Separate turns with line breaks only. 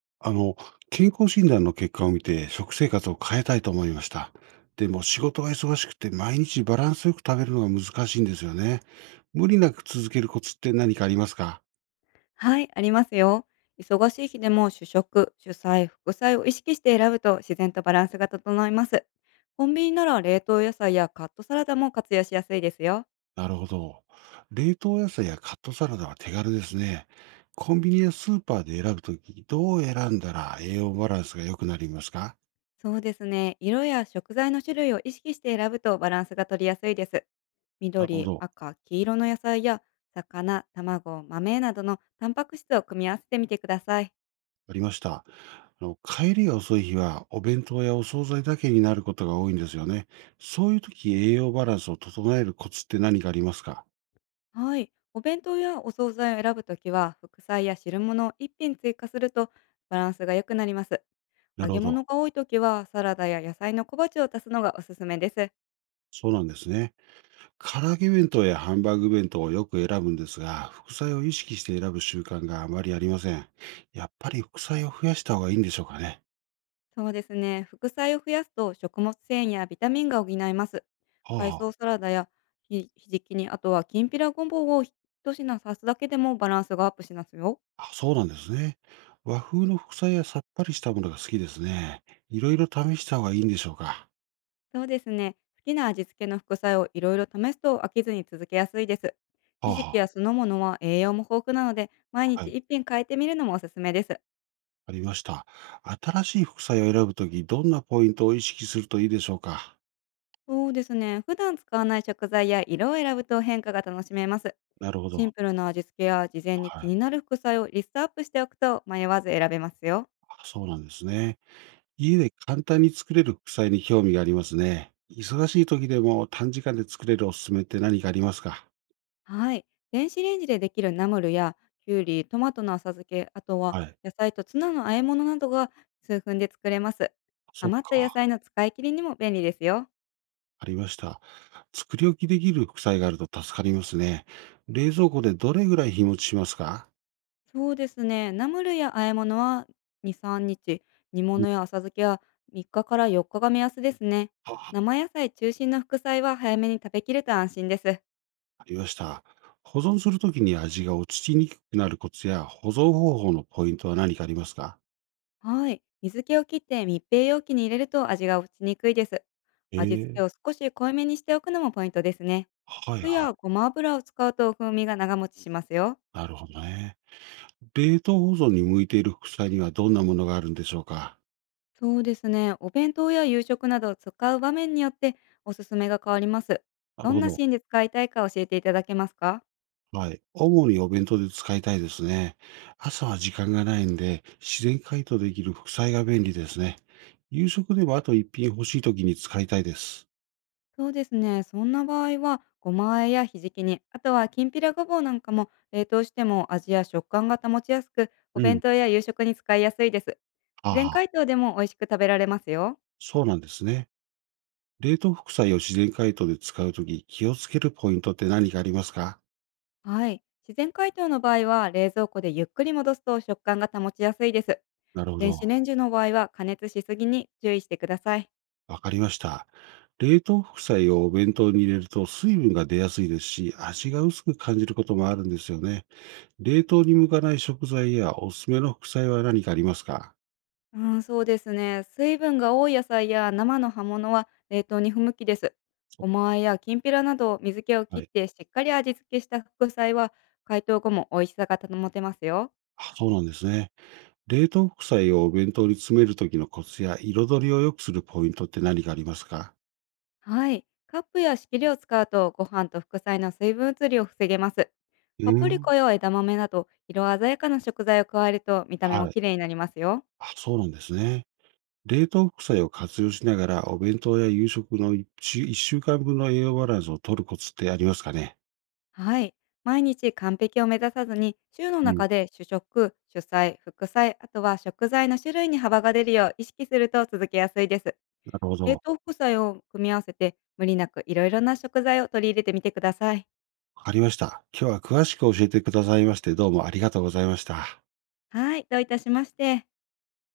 あの、健康診断の結果を見て食生活を変えたいと思いました。でも仕事が忙しくて毎日バランスよく食べるのが難しいんですよね。無理なく続けるコツって何かありますか？
はい、ありますよ。忙しい日でも主食、主菜、副菜を意識して選ぶと自然とバランスが整います。コンビニなら冷凍野菜やカットサラダも活用しやすいですよ。
なるほど。冷凍野菜やカットサラダは手軽ですね。コンビニやスーパーで選ぶとき、どう選んだら栄養バランスが良くなりますか？
そうですね。色や食材の種類を意識して選ぶとバランスが取りやすいです。
なるほ
緑、
ど。
赤、黄色の野菜や魚、卵、豆などのタンパク質を組み合わせてみてください。
ありました。あの帰りが遅い日は、お弁当やお惣菜だけになることが多いんですよね。そういう時、栄養バランスを整えるコツって何かありますか？
はい。お弁当やお惣菜を選ぶときは、副菜や汁物を一品追加するとバランスが良くなります。
な
揚
る
げ
ほど。
物が多いときは、サラダや野菜の小鉢を足すのがおすすめです。
そうなんですね。唐揚げ弁当やハンバーグ弁当をよく選ぶんですが、副菜を意識して選ぶ習慣があまりありません。やっぱり副菜を増やした方がいいんでしょうかね。
そうですね。副菜を増やすと食物繊維やビタミンが補います。
はあ、
海
は
藻サラダやひじきに、あとはきんぴらごぼうを一品足すだけでもバランスがアップしますよ。
あ、あ、そうなんですね。和風の副菜やさっぱりしたものが好きですね。いろいろ試した方がいいんでしょうか。
そうですね。好きな味付けの副菜をいろいろ試すと飽きずに続けやすいです。
は
ひ
あ、
じき
は
や酢の物は栄養も豊富なので、毎
あ、は
日
い。
一品変えてみるのもおすすめです。
ありました。新しい副菜を選ぶとき、どんなポイントを意識するといいでしょうか？
そうですね。普段使わない食材や色を選ぶと変化が楽しめます。
なるほ
シン
ど。
プルな味付けや事前に
は
気に
い。
なる副菜をリストアップしておくと迷わず選べますよ。
あ、そうなんですね。家で簡単に作れる副菜に興味がありますね。忙しい時でも短時間で作れるおすすめって何かありますか？
はい。電子レンジでできるナムルやきゅうり、トマトの浅漬け、あとは
はい。
野菜とツナの和え物などが数分で作れます。
そっ
余った野
か。
菜の使い切りにも便利ですよ。
ありました。作り置きできる副菜があると助かりますね。冷蔵庫でどれぐらい日持ちしますか？
そうですね。ナムルや和え物は2、3日、煮
うん、
物や浅漬けは3日かから4日が目安ですね。
あ、
生野菜中心の副菜は早めに食べきると安心です。
ありました。保存するときに味が落ちにくくなるコツや保存方法のポイントは何かありますか？
はい。水気を切って密閉容器に入れると味が落ちにくいです。
え
味付け
え、
を少し濃いめにしておくのもポイントですね。
はい
酢
は
や
い。
ごま油を使うと風味が長持ちしますよ。
なるほどね。冷凍保存に向いている副菜にはどんなものがあるんでしょうか？
そうですね。お弁当や夕食など使う場面によっておすすめが変わります。
な
ど
る
ん
ほ
な
ど。
シーンで使いたいか教えていただけますか？
はい。主にお弁当で使いたいですね。朝は時間がないんで、自然解凍できる副菜が便利ですね。夕食でもあと1品欲しい時に使いたいです。
そうですね。そんな場合は、ごま和えやひじき煮、あとはきんぴらごぼうなんかも冷凍しても味や食感が保ちやすく、お
う
弁
ん。
当や夕食に使いやすいです。
あ
自然
あ、
解凍でも美味しく食べられますよ。
そうなんですね。冷凍副菜を自然解凍で使うとき、気をつけるポイントって何かありますか？
はい。自然解凍の場合は、冷蔵庫でゆっくり戻すと食感が保ちやすいです。
なるほ
電子
ど。
レンジの場合は、加熱しすぎに注意してください。
わかりました。冷凍副菜をお弁当に入れると水分が出やすいですし、味が薄く感じることもあるんですよね。冷凍に向かない食材やおすすめの副菜は何かありますか？
うん、そうですね。水分が多い野菜や生の葉物は冷凍に不向きです。ごま和えやきんぴらなど水気を切
は
っ
い。
てしっかり味付けした副菜は解凍後も美味しさが保てますよ。
あ、そうなんですね。冷凍副菜をお弁当に詰めるときのコツや彩りを良くするポイントって何かありますか？
はい。カップや仕切りを使うとご飯と副菜の水分移りを防げます。
う
パ
ー
プリコ
ん。
や枝豆など色鮮やかな食材を加えると見た目も
は
綺
い。
麗になりますよ。
あ、そうなんですね。冷凍副菜を活用しながら、お弁当や夕食の1週間分の栄養バランスを取るコツってありますかね？
はい。毎日完璧を目指さずに、週の
うん。
中で主食、主菜、副菜、あとは食材の種類に幅が出るよう意識すると続けやすいです。
なるほ
冷
ど。
凍副菜を組み合わせて、無理なくいろいろな食材を取り入れてみてください。
わかりました。今日は詳しく教えてくださいまして、どうもありがとうございました。
はい、どういたしまして。